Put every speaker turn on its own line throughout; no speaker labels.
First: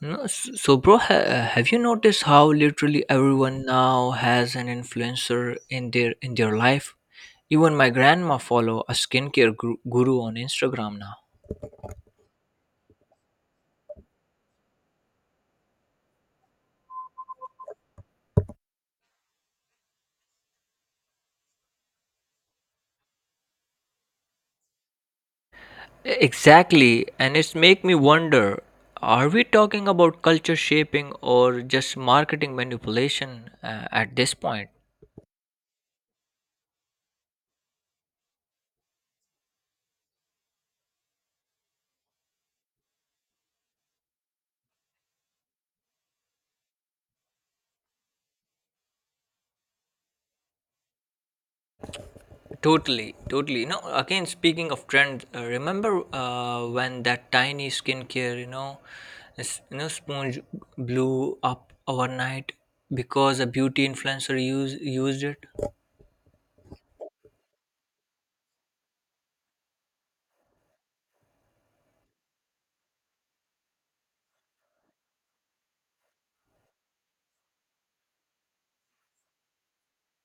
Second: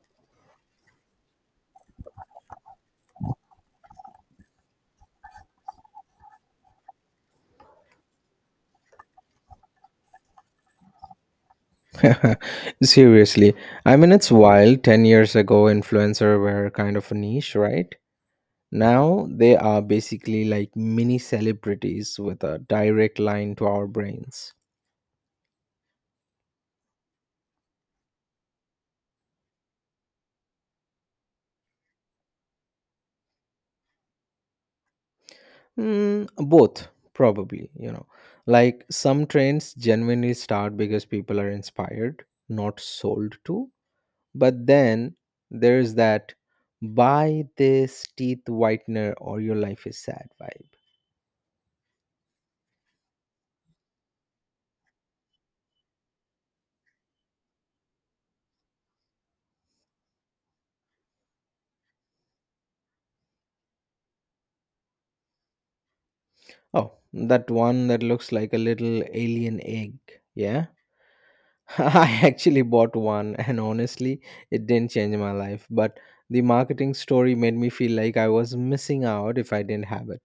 No, s- so bro, ha- Have you noticed how literally everyone now has an influencer in their life? Even my grandma follow a skincare guru on Instagram now.
Seriously, I mean, it's wild. 10 years ago, influencer were kind of a niche, right? Now they are basically like mini celebrities with a direct line to our brains.
Exactly, and it's make me wonder: are we talking about culture shaping or just marketing manipulation at this point?
Mm, both, probably, Like some trends genuinely start because people are inspired, not sold to. But then there's that buy this teeth whitener or your life is sad vibe.
Totally, totally. You know, again, speaking of trends, remember when that tiny skincare, sponge blew up overnight because a beauty influencer used it?
Oh, that one that looks like a little alien egg. Yeah. I actually bought one and honestly, it didn't change my life, but the marketing story made me feel like I was missing out if I didn't have it.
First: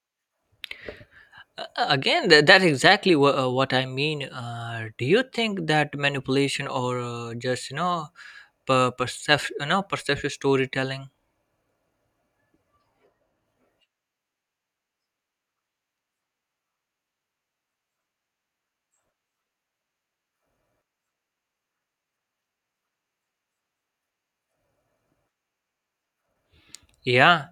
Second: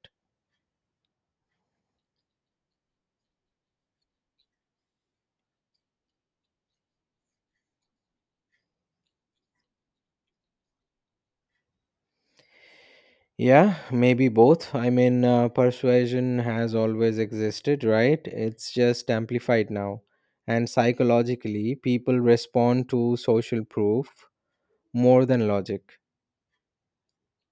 Again, that's exactly what I mean. Do you think that manipulation or just, you know, per- percep- you know, perceptive storytelling?
Yeah, maybe both. I mean, persuasion has always existed, right? It's just amplified now. And psychologically, people respond to social proof more than logic.
Yeah,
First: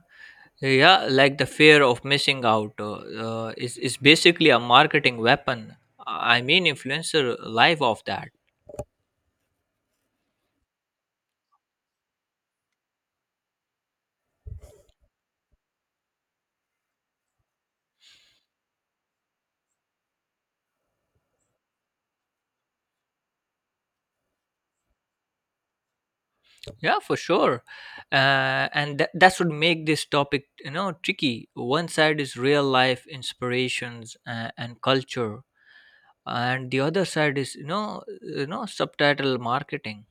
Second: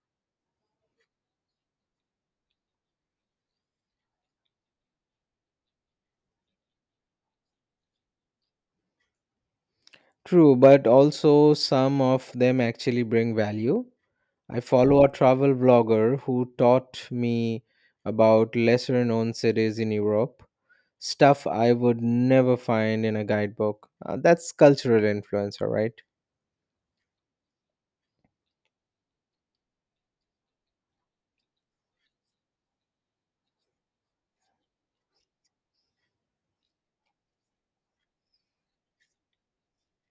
Yeah, like the fear of missing out is basically a marketing weapon. I mean, influencer live off that.
True, but also some of them actually bring value. I follow a travel blogger who taught me about lesser known cities in Europe, stuff I would never find in a guidebook. That's cultural influence, all right?
Yeah, for sure. And that's what make this topic, you know, tricky. One side is real life inspirations and culture, and the other side is, subtitle marketing.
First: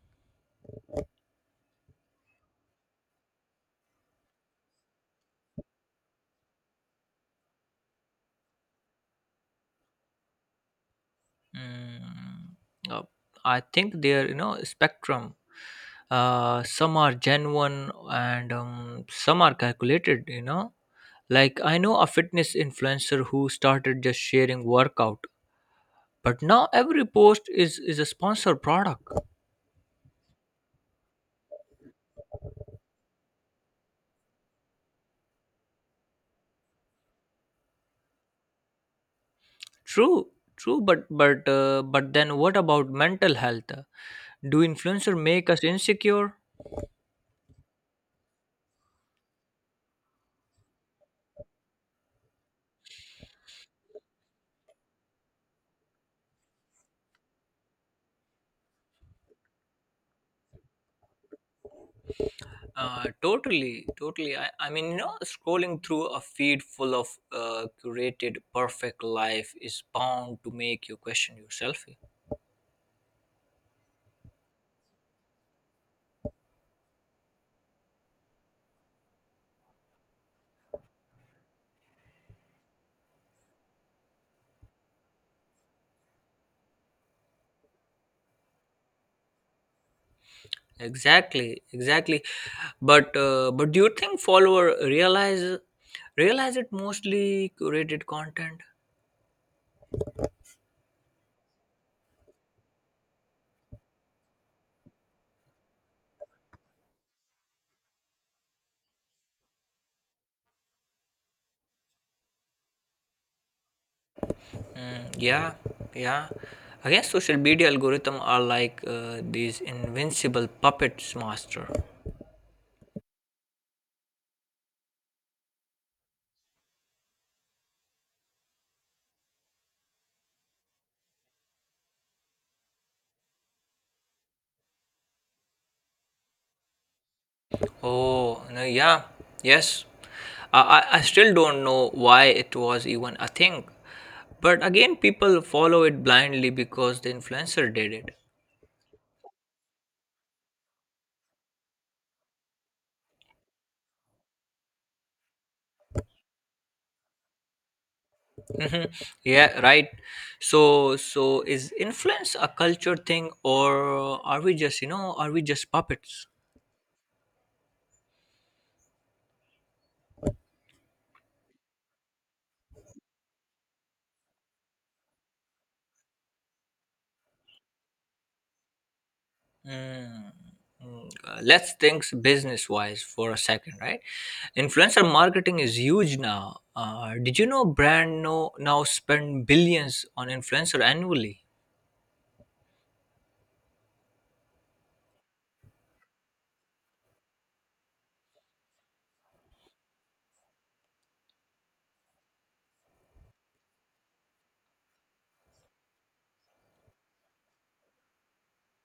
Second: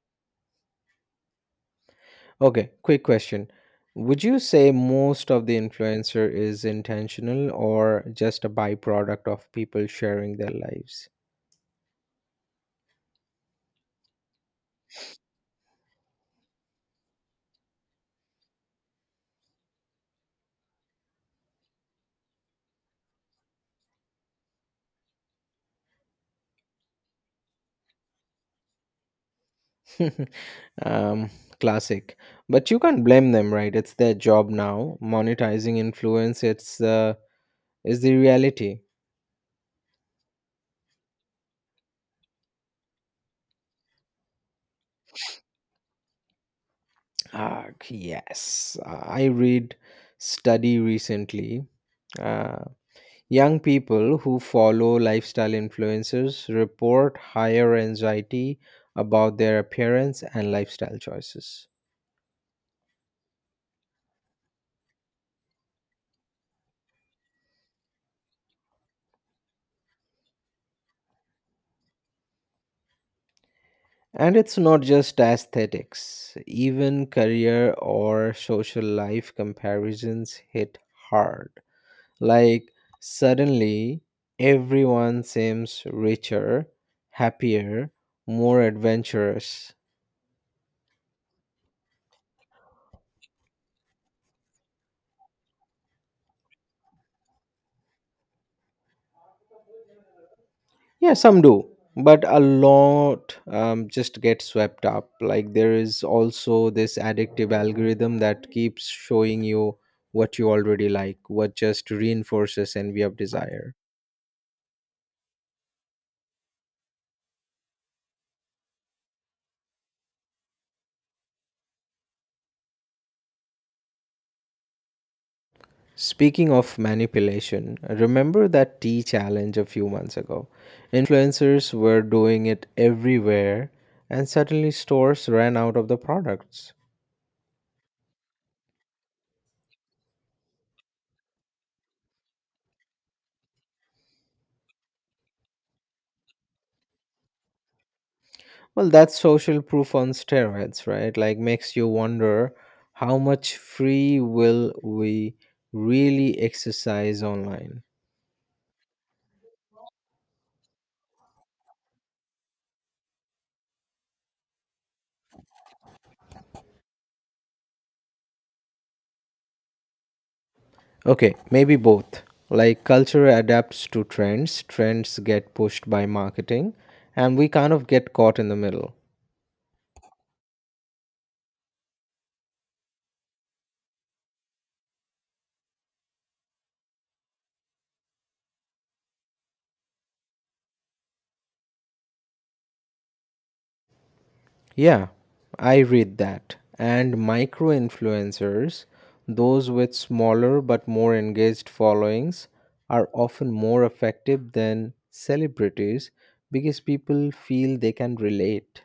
Okay, quick question. Would you say most of the influencer is intentional or just a byproduct of people sharing their lives?
Mm, uh, I think they're you know spectrum. Some are genuine and some are calculated. You know, like I know a fitness influencer who started just sharing workout, but now every post is a sponsored product.
um, Classic. But you can't blame them, right? It's their job now. Monetizing influence, it's is the reality.
True, true, but then what about mental health? Do influencer make us insecure?
Ah, yes. I read study recently. Uh, Young people who follow lifestyle influencers report higher anxiety about their appearance and lifestyle choices.
Totally, totally. I mean, you know, scrolling through a feed full of curated perfect life is bound to make you question yourself.
And it's not just aesthetics, even career or social life comparisons hit hard. Like, suddenly, everyone seems richer, happier, more adventurous.
Exactly, exactly. But do you think follower realize it mostly curated content?
Yeah, some do, but a lot just get swept up. Like there is also this addictive algorithm that keeps showing you what you already like, what just reinforces envy of desire.
Mm, yeah, yeah. I guess social media algorithm are like these invincible puppets, master.
Speaking of manipulation, remember that tea challenge a few months ago? Influencers were doing it everywhere, and suddenly stores ran out of the products.
Oh, no, yeah, yes. I still don't know why it was even a thing. But again, people follow it blindly because the influencer did it.
Well, that's social proof on steroids, right? Like, makes you wonder how much free will we really exercise online?
Mhm. Yeah, right. So is influence a culture thing, or are we just, you know, are we just puppets?
Okay, maybe both. Like, culture adapts to trends, trends get pushed by marketing, and we kind of get caught in the middle.
Mm. Mm. Let's think business-wise for a second, right? Influencer marketing is huge now. Did you know brand now spend billions on influencer annually?
Yeah, I read that. And micro influencers, those with smaller but more engaged followings, are often more effective than celebrities because people feel they can relate.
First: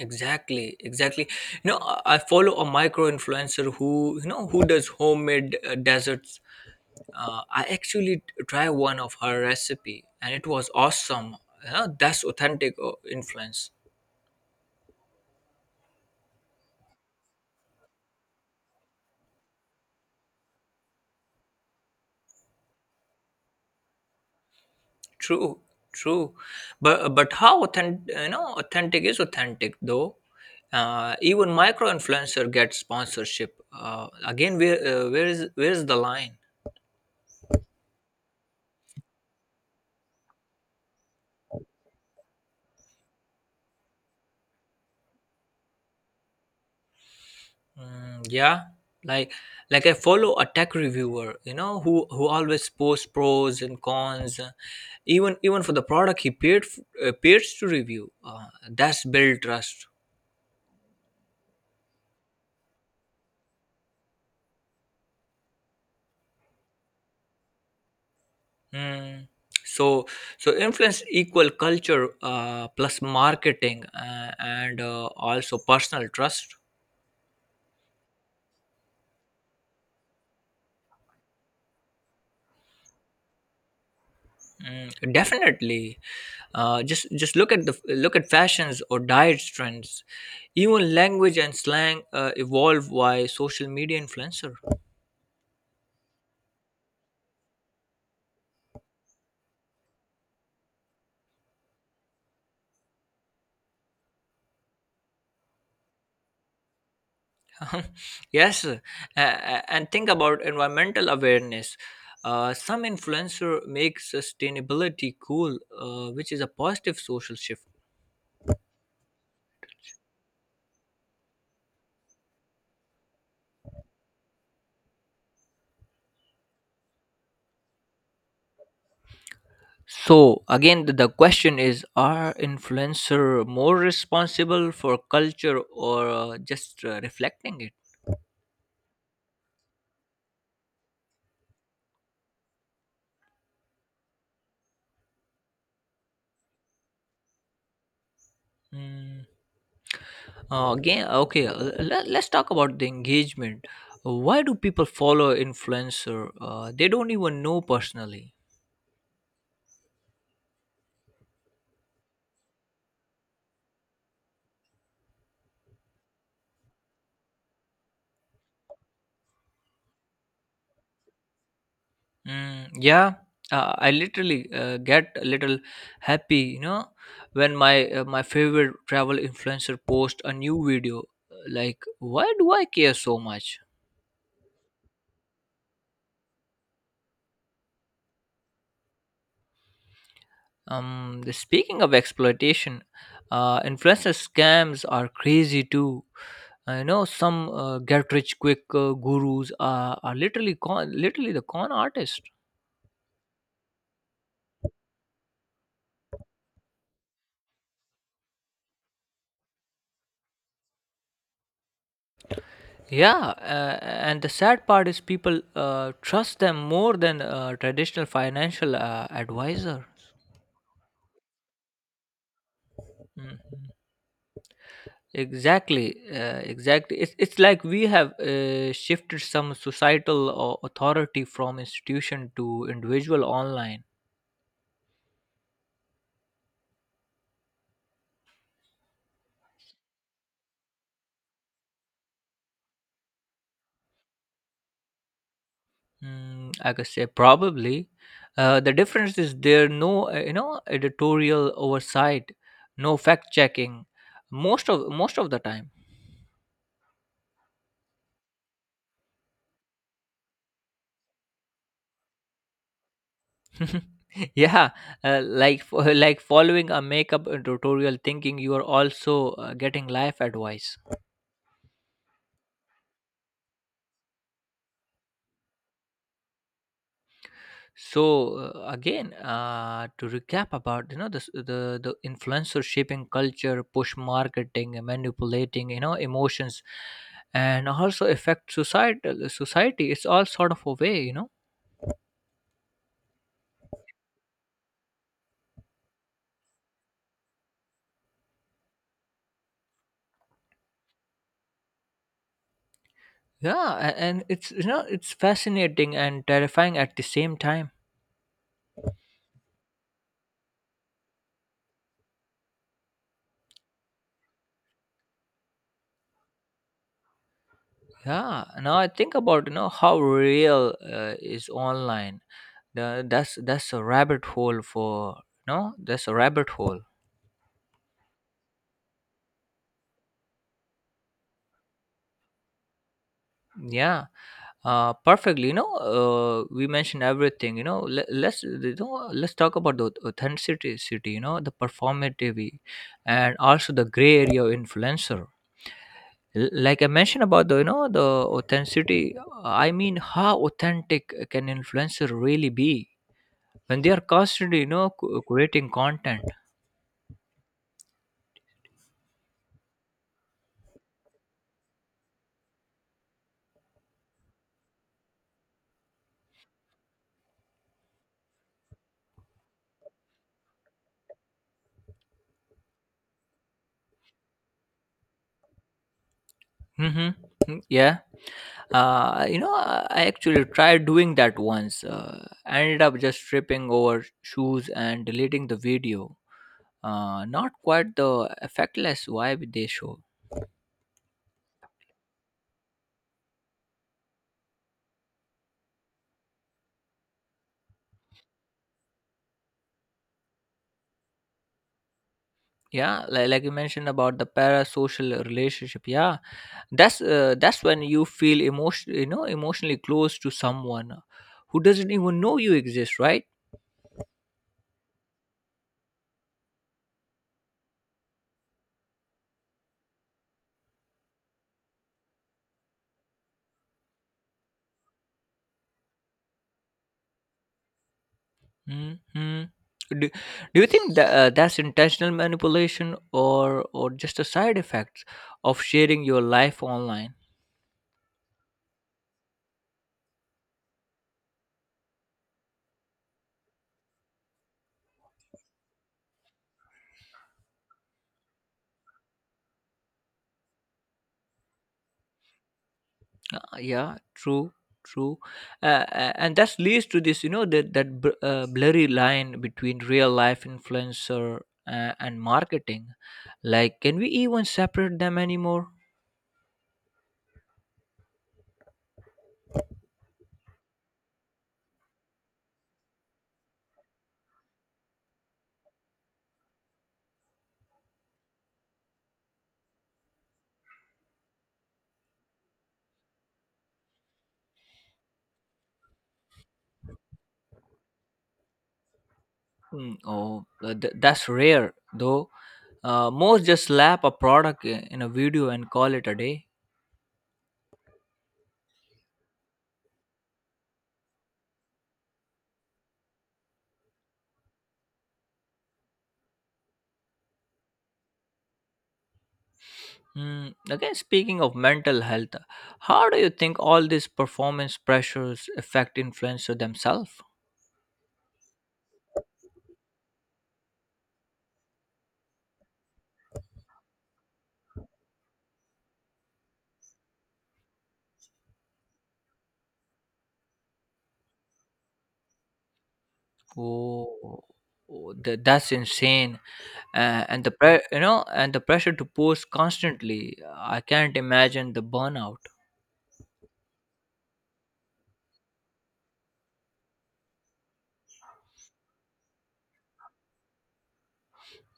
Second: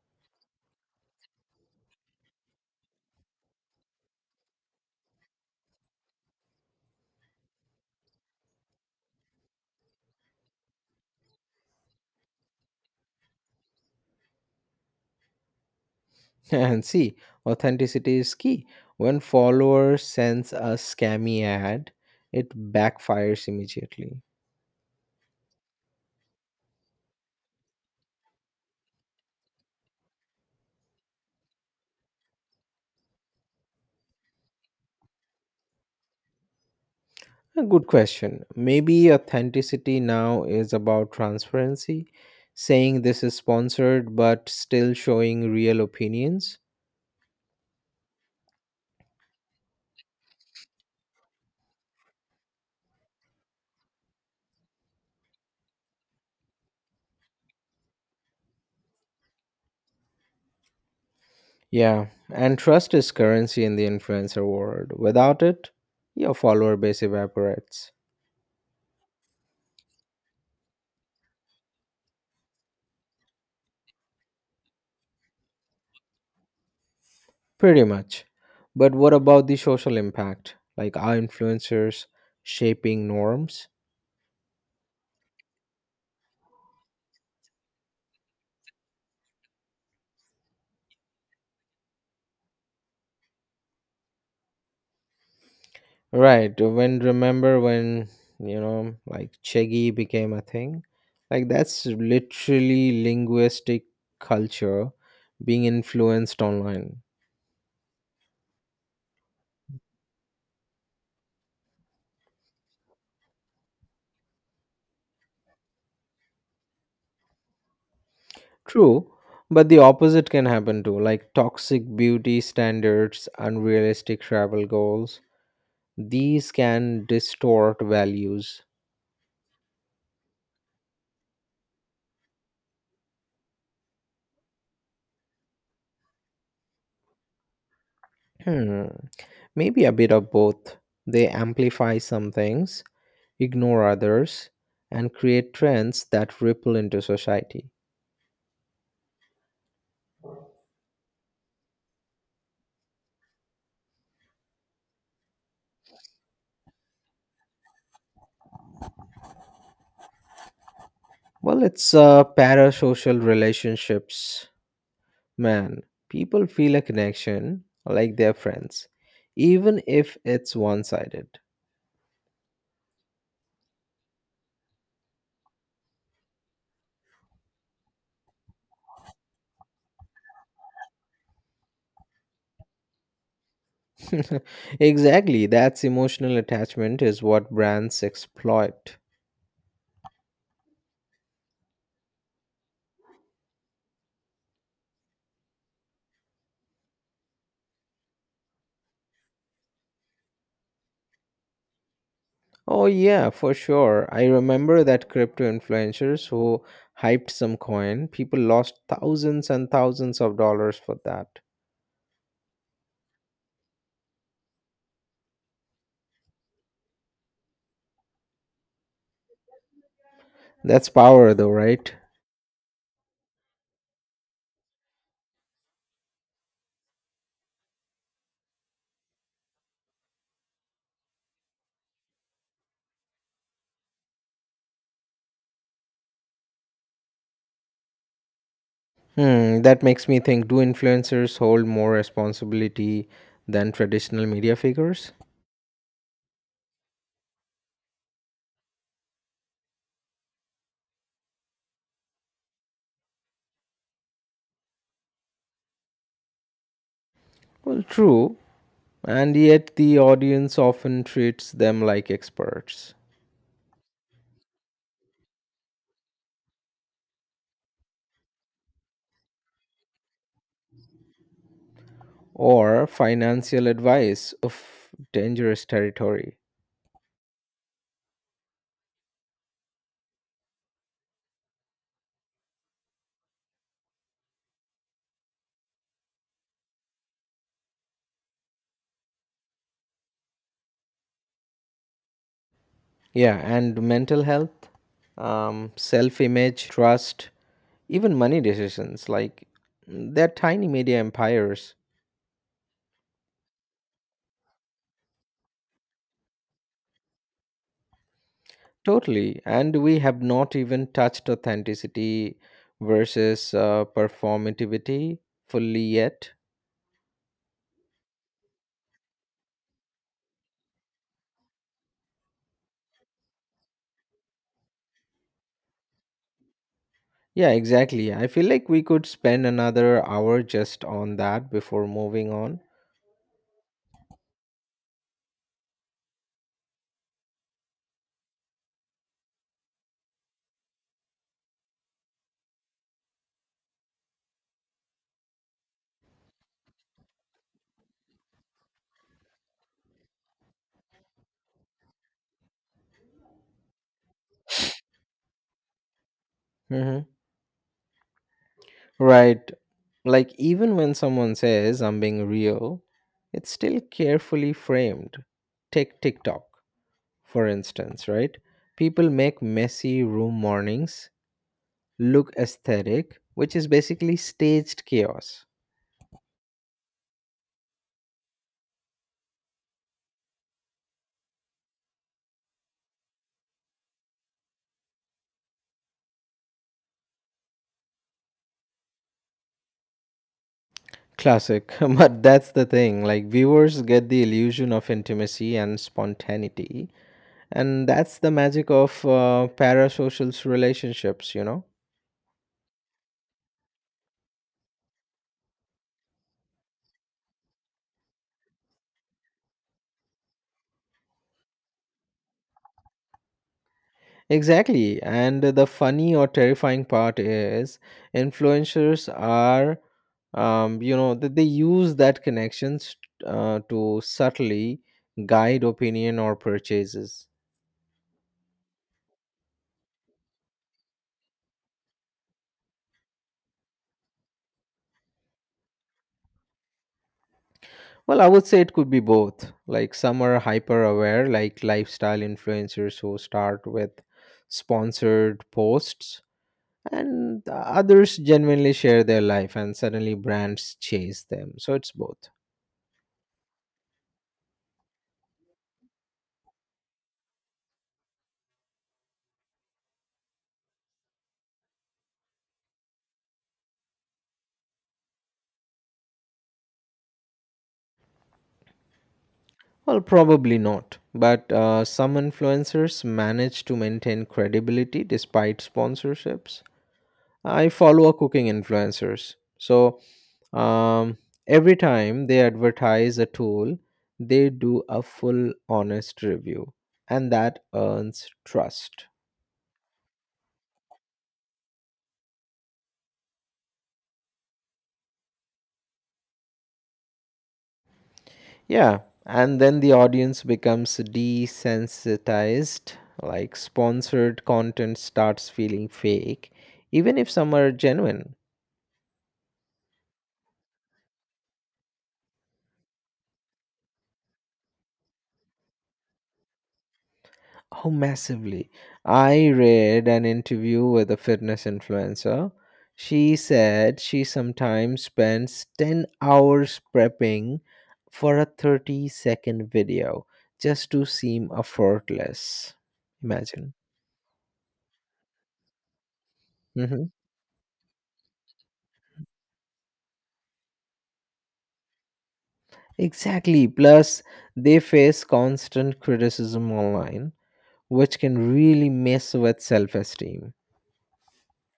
Exactly, exactly. You know, I follow a micro influencer who who does homemade desserts. I actually tried one of her recipe, and it was awesome. You know, that's authentic influence.
And see, authenticity is key. When followers sense a scammy ad, it backfires immediately.
True, true. But how authentic, you know, authentic is authentic though. Even micro influencer gets sponsorship. Again, where is the line?
A good question. Maybe authenticity now is about transparency, saying this is sponsored but still showing real opinions.
Mm, yeah, like I follow a tech reviewer, you know, who always posts pros and cons, uh, even for the product he paid appears to review. That's build trust.
Yeah, and trust is currency in the influencer world. Without it, your follower base evaporates.
Mm. So, so influence equal culture plus marketing and also personal trust.
Pretty much. But what about the social impact? Like, are influencers shaping norms?
Mm, definitely. Uh, just look at the look at fashions or diet trends. Even language and slang evolve by social media influencer.
Right. When remember when, like Cheggy became a thing? Like that's literally linguistic culture being influenced online.
Yes, and think about environmental awareness. Some influencer makes sustainability cool, which is a positive social shift.
True, but the opposite can happen too, like toxic beauty standards, unrealistic travel goals. These can distort values.
So again, the question is: are influencer more responsible for culture or just reflecting it?
Hmm. Maybe a bit of both. They amplify some things, ignore others, and create trends that ripple into society.
Mm. Again, okay. Let's talk about the engagement. Why do people follow influencer? They don't even know personally.
Well, it's parasocial relationships. Man, people feel a connection like they're friends, even if it's one sided.
Mm, yeah, I literally get a little happy, you know, when my favorite travel influencer post a new video. Like, why do I care so much?
Exactly, that's emotional attachment is what brands exploit.
Speaking of exploitation, influencer scams are crazy too. I know some get rich quick gurus are literally literally the con artist.
Oh, yeah, for sure. I remember that crypto influencers who hyped some coin, people lost thousands and thousands of dollars for that.
Yeah, uh, and the sad part is people trust them more than traditional financial advisor.
That's power, though, right?
Mhm. Exactly, exactly. It's like we have shifted some societal authority from institution to individual online.
Hmm, that makes me think do influencers hold more responsibility than traditional media figures?
Mm, I could say probably. The difference is there no you know editorial oversight, no fact checking, most of the time.
Well, true, and yet the audience often treats them like experts
Yeah, like following a makeup tutorial, thinking you are also getting life advice.
or financial advice of dangerous territory.
So again, to recap about you know the influencer shaping culture, push marketing, and manipulating you know emotions, and also affect society. Society, it's all sort of a way you know.
Yeah, and mental health, self image, trust, even money decisions like mm, they're tiny media empires.
Yeah, and it's you know it's fascinating and terrifying at the same time.
Totally. And we have not even touched authenticity versus performativity fully yet.
Yeah, now I think about you know how real is online that's a rabbit hole for no that's a rabbit hole.
Yeah, exactly. I feel like we could spend another hour just on that before moving on.
Yeah perfectly you know we mentioned everything you know let's you know let's talk about the authenticity city you know the performative and also the gray area of influencer. Like I mentioned about the you know the authenticity, I mean how authentic can influencer really be when they are constantly you know creating content.
Hmm. Right. Like, even when someone says I'm being real, it's still carefully framed. Take TikTok, for instance, right? People make messy room mornings look aesthetic, which is basically staged chaos.
Mm-hmm. Mm, yeah, you know I actually tried doing that once. I ended up just tripping over shoes and deleting the video. Uh, not quite the effectless vibe they show.
Classic. But that's the thing. Like, viewers get the illusion of intimacy and spontaneity. And that's the magic of parasocial relationships, you know?
Yeah, like you mentioned about the parasocial relationship, yeah, that's when you feel emotion you know emotionally close to someone who doesn't even know you exist, right?
Exactly. And the funny or terrifying part is influencers are, that they use that connections to subtly guide opinion or purchases.
Mhm. Do you think that that's intentional manipulation or just a side effect of sharing your life online?
Well, I would say it could be both. Like some are hyper aware, like lifestyle influencers who start with sponsored posts, and others genuinely share their life, and suddenly brands chase them. So it's both.
Yeah, true, true, and that leads to this, you know, that blurry line between real life influencer and marketing. Like, can we even separate them anymore?
Well, probably not. But some influencers manage to maintain credibility despite sponsorships. I follow a cooking influencers. So um, every time they advertise a tool, they do a full honest review, and that earns trust.
Hmm. Oh, that's rare though. Most just slap a product in a video and call it a day.
Yeah, and then the audience becomes desensitized, like sponsored content starts feeling fake, even if some are genuine.
Hmm. Again, speaking of mental health, how do you think all these performance pressures affect influencers themselves?
Oh, massively. I read an interview with a fitness influencer. She said she sometimes spends 10 hours prepping for a 30-second video just to seem effortless. Imagine.
Oh, oh, that's insane.
Hmm.
Uh, you know, and the pressure to post constantly. I can't imagine the burnout.
Exactly. Plus, they face constant criticism online, which can really mess with self esteem.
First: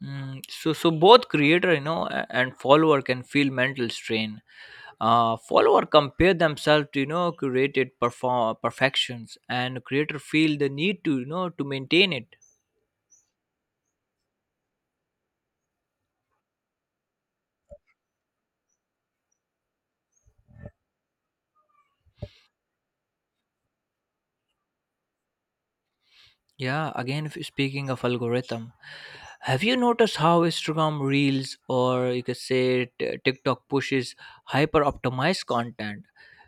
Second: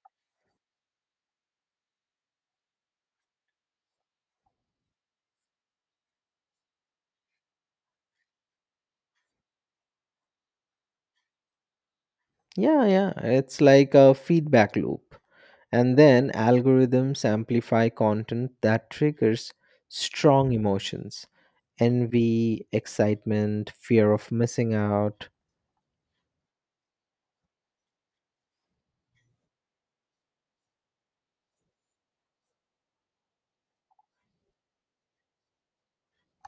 Mm, so, so both creator, you know, and follower can feel mental strain. Follower compare themselves to you know curated perform perfections, and creator feel the need to you know to maintain it.
Yeah, yeah. It's like a feedback loop. And then algorithms amplify content that triggers strong emotions envy, excitement, fear of missing out.
Yeah, again, speaking of algorithm, have you noticed how Instagram Reels or you could say TikTok pushes hyper optimized content?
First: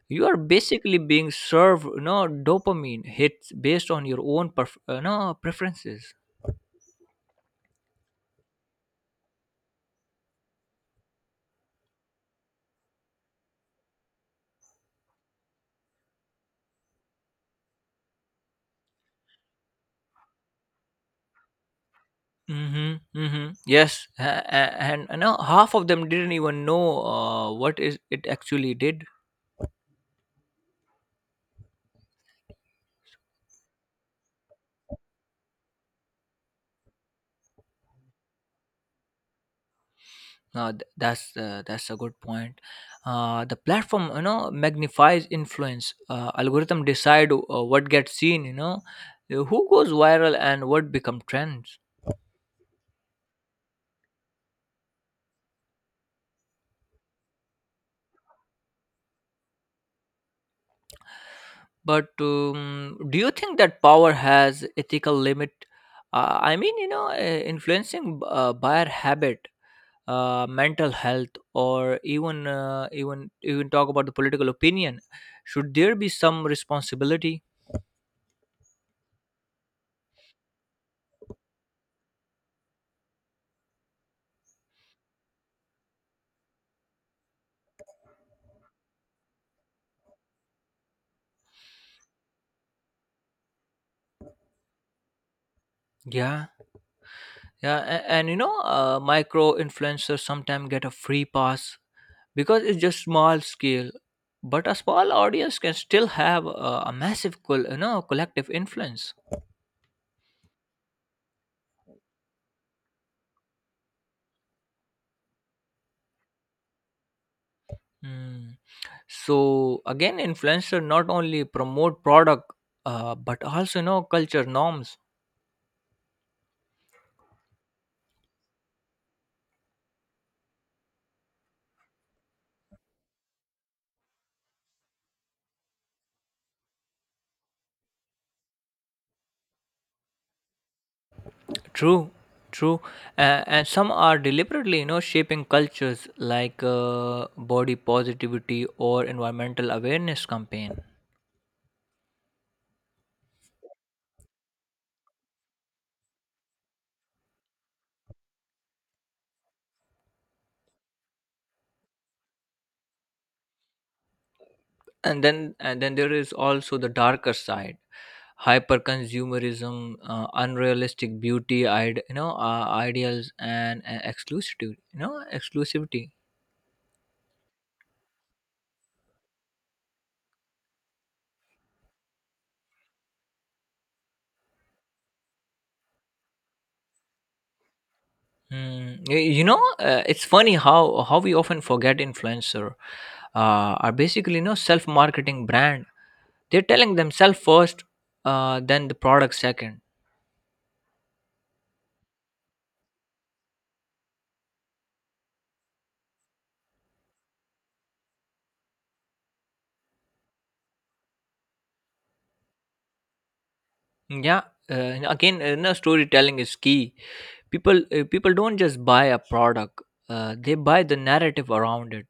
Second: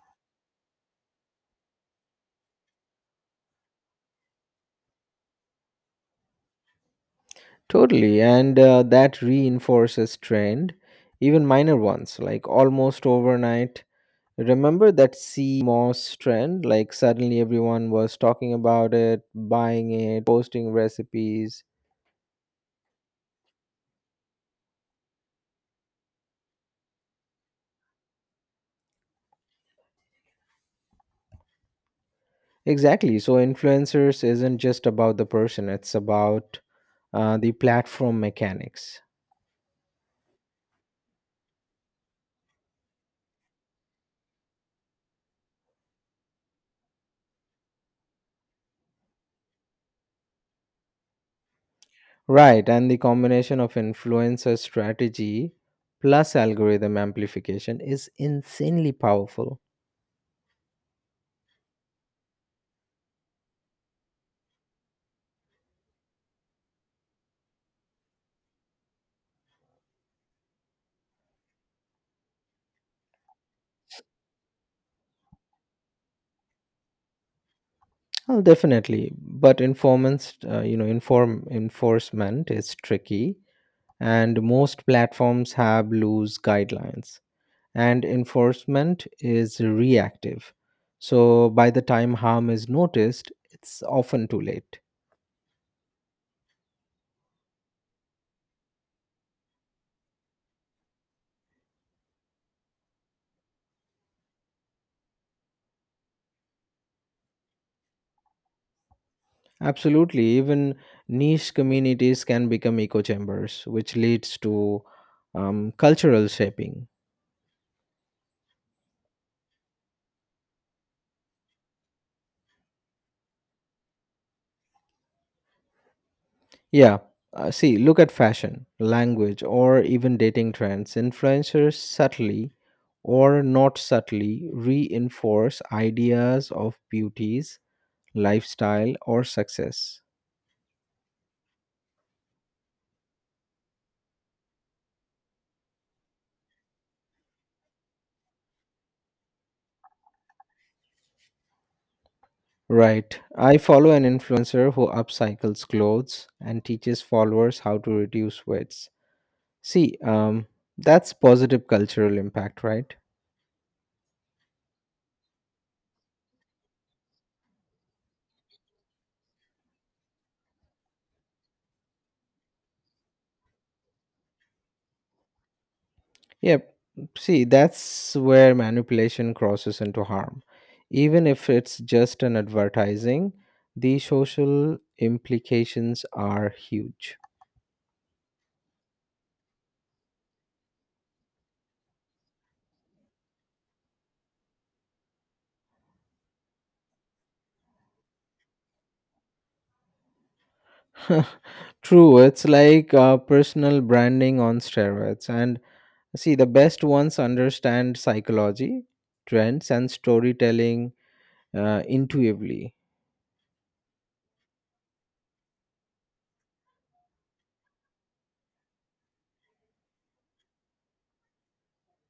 You are basically being served, you know, dopamine hits based on your own perf- no, preferences.
Totally. And that reinforces trend, even minor ones, like almost overnight. Remember that sea moss trend? Like, suddenly everyone was talking about it, buying it, posting recipes.
Mm-hmm. Mm-hmm. Yes, and you know, half of them didn't even know what is it actually did.
Exactly. So, influencers isn't just about the person, it's about the platform mechanics.
That's a good point. The platform, you know, magnifies influence. Algorithm decide what gets seen. You know, who goes viral and what become trends.
Right. And the combination of influencer strategy plus algorithm amplification is insanely powerful.
But do you think that power has ethical limit? I mean, you know, influencing buyer habit, mental health, or even even talk about the political opinion. Should there be some responsibility?
Oh, definitely, but inform enforcement is tricky, and most platforms have loose guidelines, and enforcement is reactive, so by the time harm is noticed it's often too late.
Yeah, yeah, and, you know, micro influencers sometimes get a free pass because it's just small scale, but a small audience can still have a massive you know collective influence.
Absolutely, even niche communities can become echo chambers which leads to cultural shaping.
Hmm. So again, influencer not only promote product, but also you know culture norms.
Yeah, see, look at fashion language or even dating trends influencers subtly or not subtly reinforce ideas of beauties, lifestyle, or success.
True, true, and some are deliberately you know shaping cultures like body positivity or environmental awareness campaign.
Right. I follow an influencer who upcycles clothes and teaches followers how to reduce weights. See, that's positive cultural impact, right?
And then, and then there is also the darker side: hyper consumerism, unrealistic beauty you know ideals, and exclusivity you know exclusivity.
Yep. See, that's where manipulation crosses into harm. Even if it's just an advertising, the social implications are huge.
Mm, you know, it's funny how we often forget influencer are basically you know self marketing brand. They're telling themselves first, then the product second.
True, it's like personal branding on steroids, and see, the best ones understand psychology, trends, and storytelling intuitively.
Yeah, and again, you know, storytelling is key. People don't just buy a product; they buy the narrative around it.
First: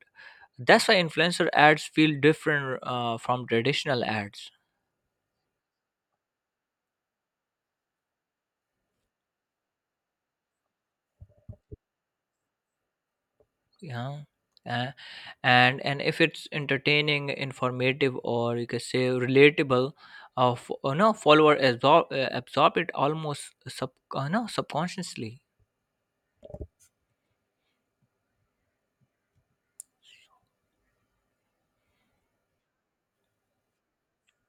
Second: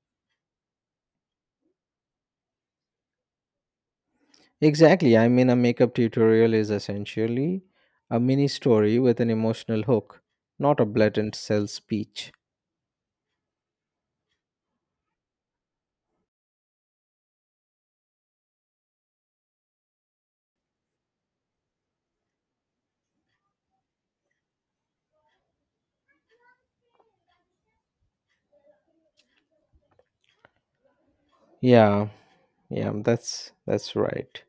That's why influencer ads feel different from traditional ads.
Exactly. I mean, a makeup tutorial is essentially a mini story with an emotional hook, not a blatant sales speech.
Yeah. Uh, and and if it's entertaining, informative, or you can say relatable, f- no follower absorb it almost sub no subconsciously.
Yeah, yeah, that's right.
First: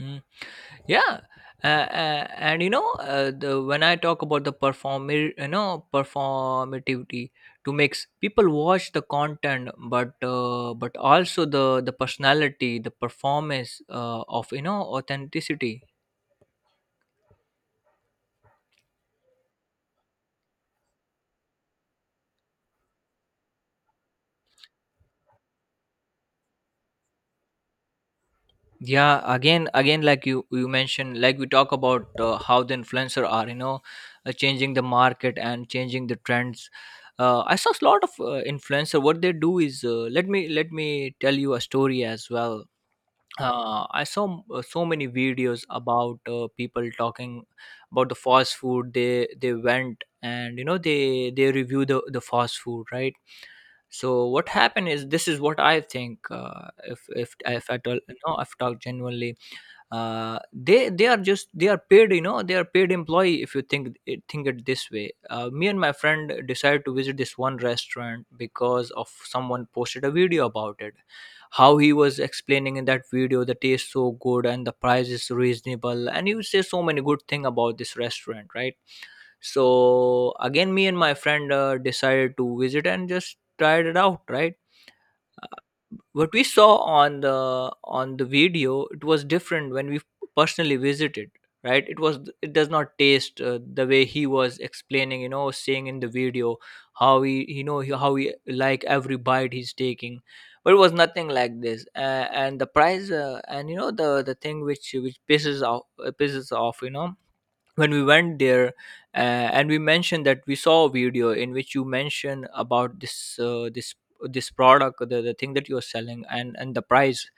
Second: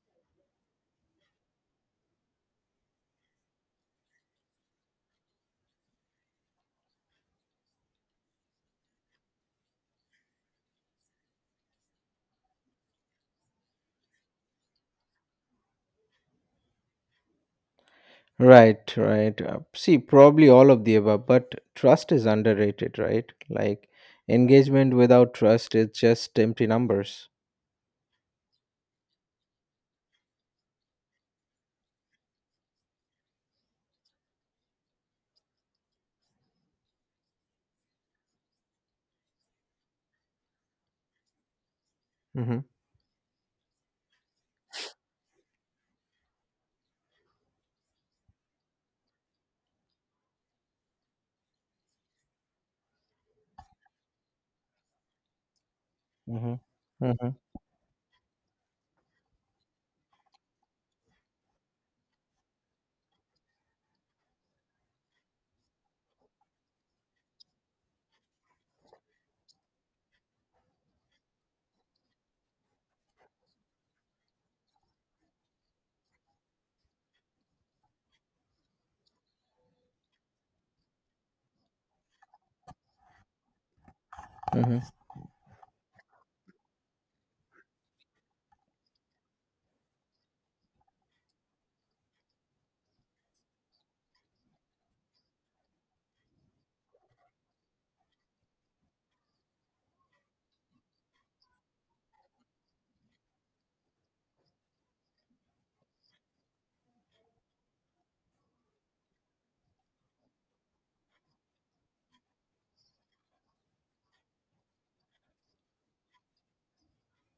Mm. Yeah, and you know the when I talk about the perform you know performativity to mix people watch the content, but but also the personality, the performance of you know authenticity.
Right, right. See, probably all of the above, but trust is underrated, right? Like engagement without trust is just empty numbers.
Yeah, again, again, like you mentioned, like we talk about how the influencer are you know changing the market and changing the trends. Uh, I saw a lot of influencer, what they do is uh, let me tell you a story as
Mm-hmm.
well. Uh, I saw so many videos about people talking about the fast food they went and you know they review the fast food, right? So what happened is, this is what I think,
Mm-hmm.
uh, if
Mm-hmm.
if if I tell, no, I've talked genuinely, uh, they are just they are paid you know they are paid employee if you think think it this way. Uh, me and my friend decided to visit this one restaurant because of someone posted a video about it. How he was explaining in that video the taste so good and the price is reasonable, and he would say so many good thing about this restaurant, right? So again, me and my friend decided to visit and just tried it out, right?
Mm-hmm.
What we saw on the video, it was different when we personally visited, right? It was, it does not taste the way he was explaining, you know, saying in the video, how he you know how he like every bite he's taking, but it was nothing like this. And the price and you know the thing which pisses off you know when we went there, and we mentioned that we saw a video in which you mentioned about this product, the thing that you're selling and the price.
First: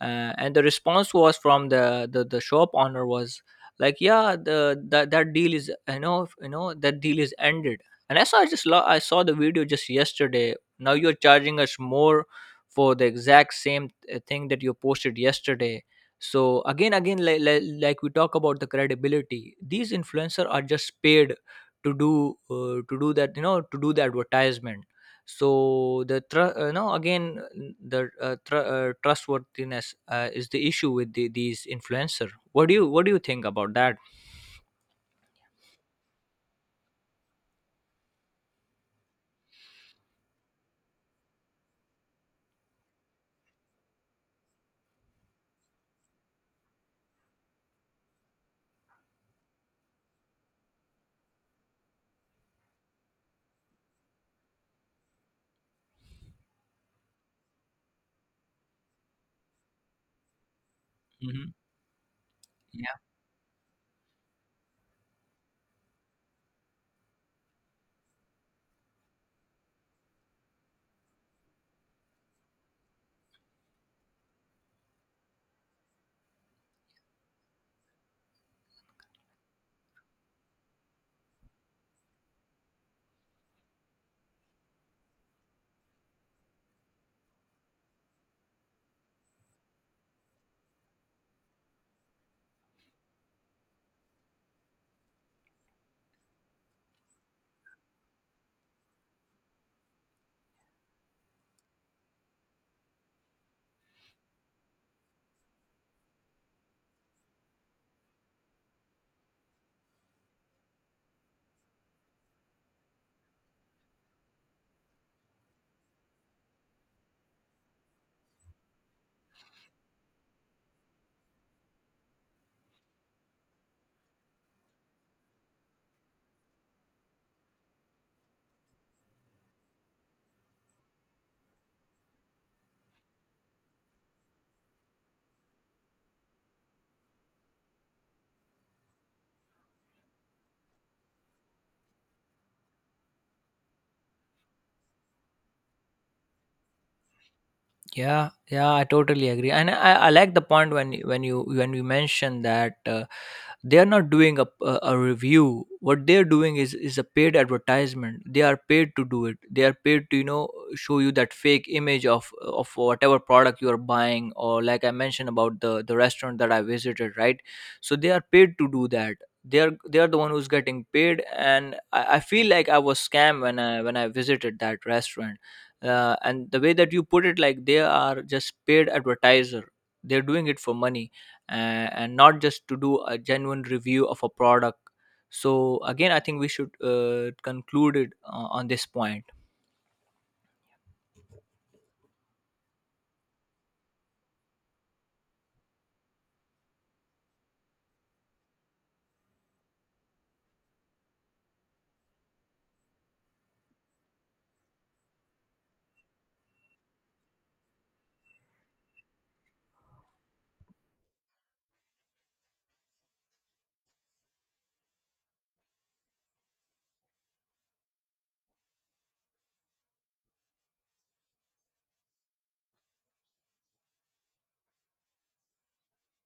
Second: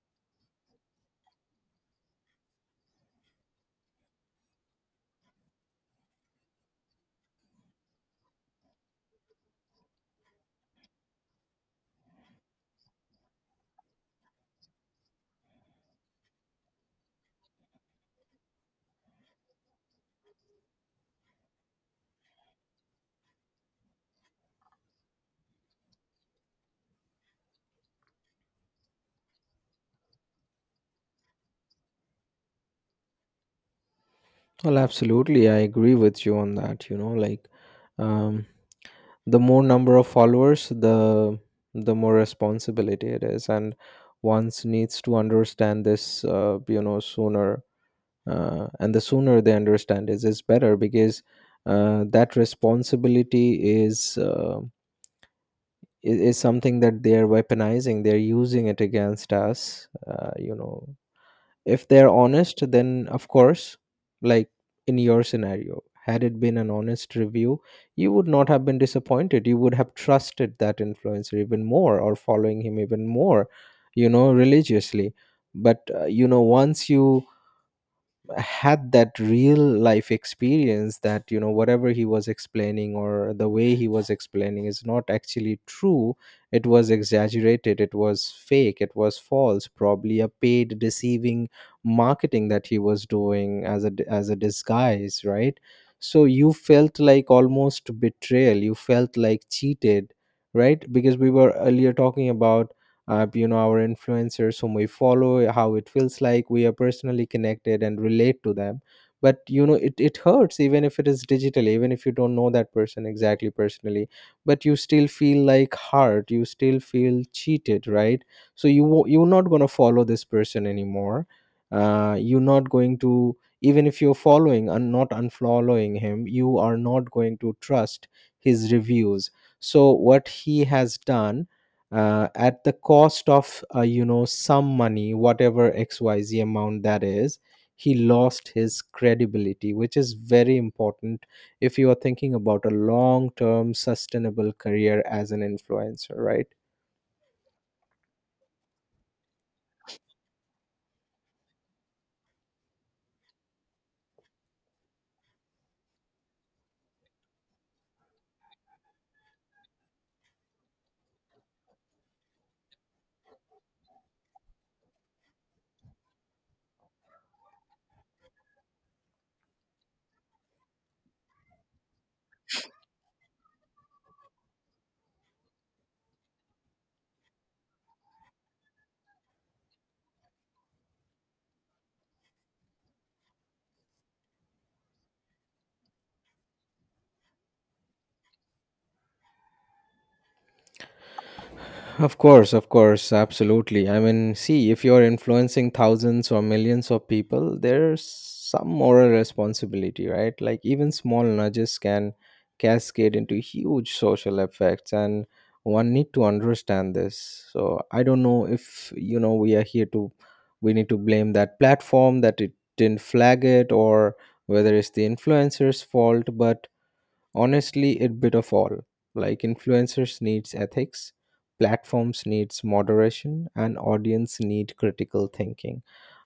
Uh, and the response was from the shop owner was like, yeah, the that, that deal is you know you know that deal is ended. And I saw the video just yesterday, now you're charging us more for the exact same thing that you posted yesterday. So again, again, like we talk about the credibility, these influencers are just paid to do that, you know, to do the advertisement. So the tr- no again n- the tr- trustworthiness is the issue with these influencer. What do you think about that?
Well, absolutely. I agree with you on that. You know, like um, the more number of followers, the more responsibility it is, and one's needs to understand this. You know, sooner, and the sooner they understand is better because that responsibility is. Is something that they are weaponizing, they're using it against us, you know.
Hmm.
If they're honest then of course, like in your scenario had it been an honest review you would not have been disappointed, you would have trusted that influencer even more or following him even more, you know, religiously. But you know, once you had that real life experience that you know whatever he was explaining or the way he was explaining is not actually true, it was exaggerated, it was fake, it was false, probably a paid deceiving marketing that he was doing as a disguise, right? So you felt like almost betrayal, you felt like cheated, right? Because we were earlier talking about you know our influencers whom we follow, how it feels like we are personally connected and relate to them. But you know it hurts even if it is digital, even if you don't know that person exactly personally, but you still feel like hurt, you still feel cheated, right? So you're not going to follow this person anymore, you're not going to, even if you're following and not unfollowing him, you are not going to trust his reviews. So what he has done, at the cost of you know some money, whatever xyz amount that is, he lost his credibility, which is very important if you are thinking about a long term sustainable career as an influencer, right?
Yeah, yeah, I totally agree, and I like the point when you- when you when you mentioned that they are not doing a review. What they are doing is a paid advertisement. They are paid to do it. They are paid to you know show you that fake image of whatever product you are buying, or like I mentioned about the restaurant that I visited, right? So they are paid to do that. They are the one who's getting paid, and I feel like I was scammed when I visited that restaurant. Uh, and the way that you put it, like they are just paid advertiser, they're doing it for money, uh, and not just to do a genuine review of a product. So again, I think we should conclude it on this point.
Of course, absolutely. I mean, see, if you're influencing thousands or millions of people, there's some moral responsibility, right? Like even small nudges can cascade into huge social effects, and one need to understand this. So, I don't know if, you know, we are here to we need to blame that platform that it didn't flag it or whether it's the influencer's fault, but honestly a bit of all, like influencers needs ethics, platforms needs moderation, and audience need critical thinking.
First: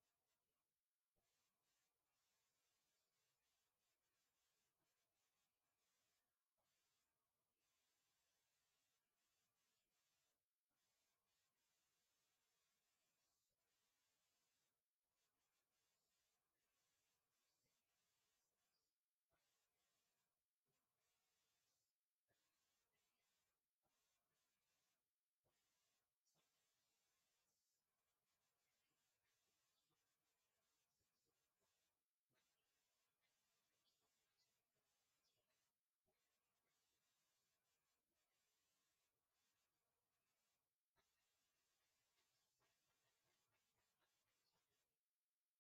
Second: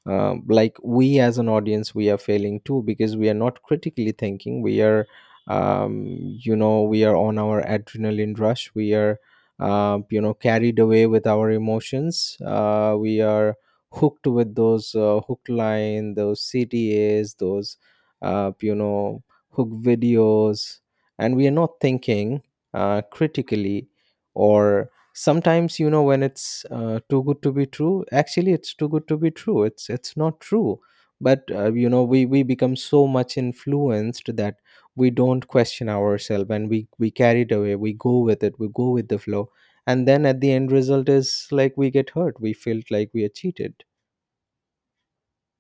Like we as an audience we are failing too because we are not critically thinking, we are um, you know we are on our adrenaline rush, we are you know carried away with our emotions, we are hooked with those hook line, those CTAs, those you know hook videos, and we are not thinking critically, or sometimes you know when it's too good to be true, actually it's too good to be true, it's not true. But you know we become so much influenced that we don't question ourselves, and we carried away, we go with it, we go with the flow, and then at the end result is like we get hurt, we felt like we are cheated.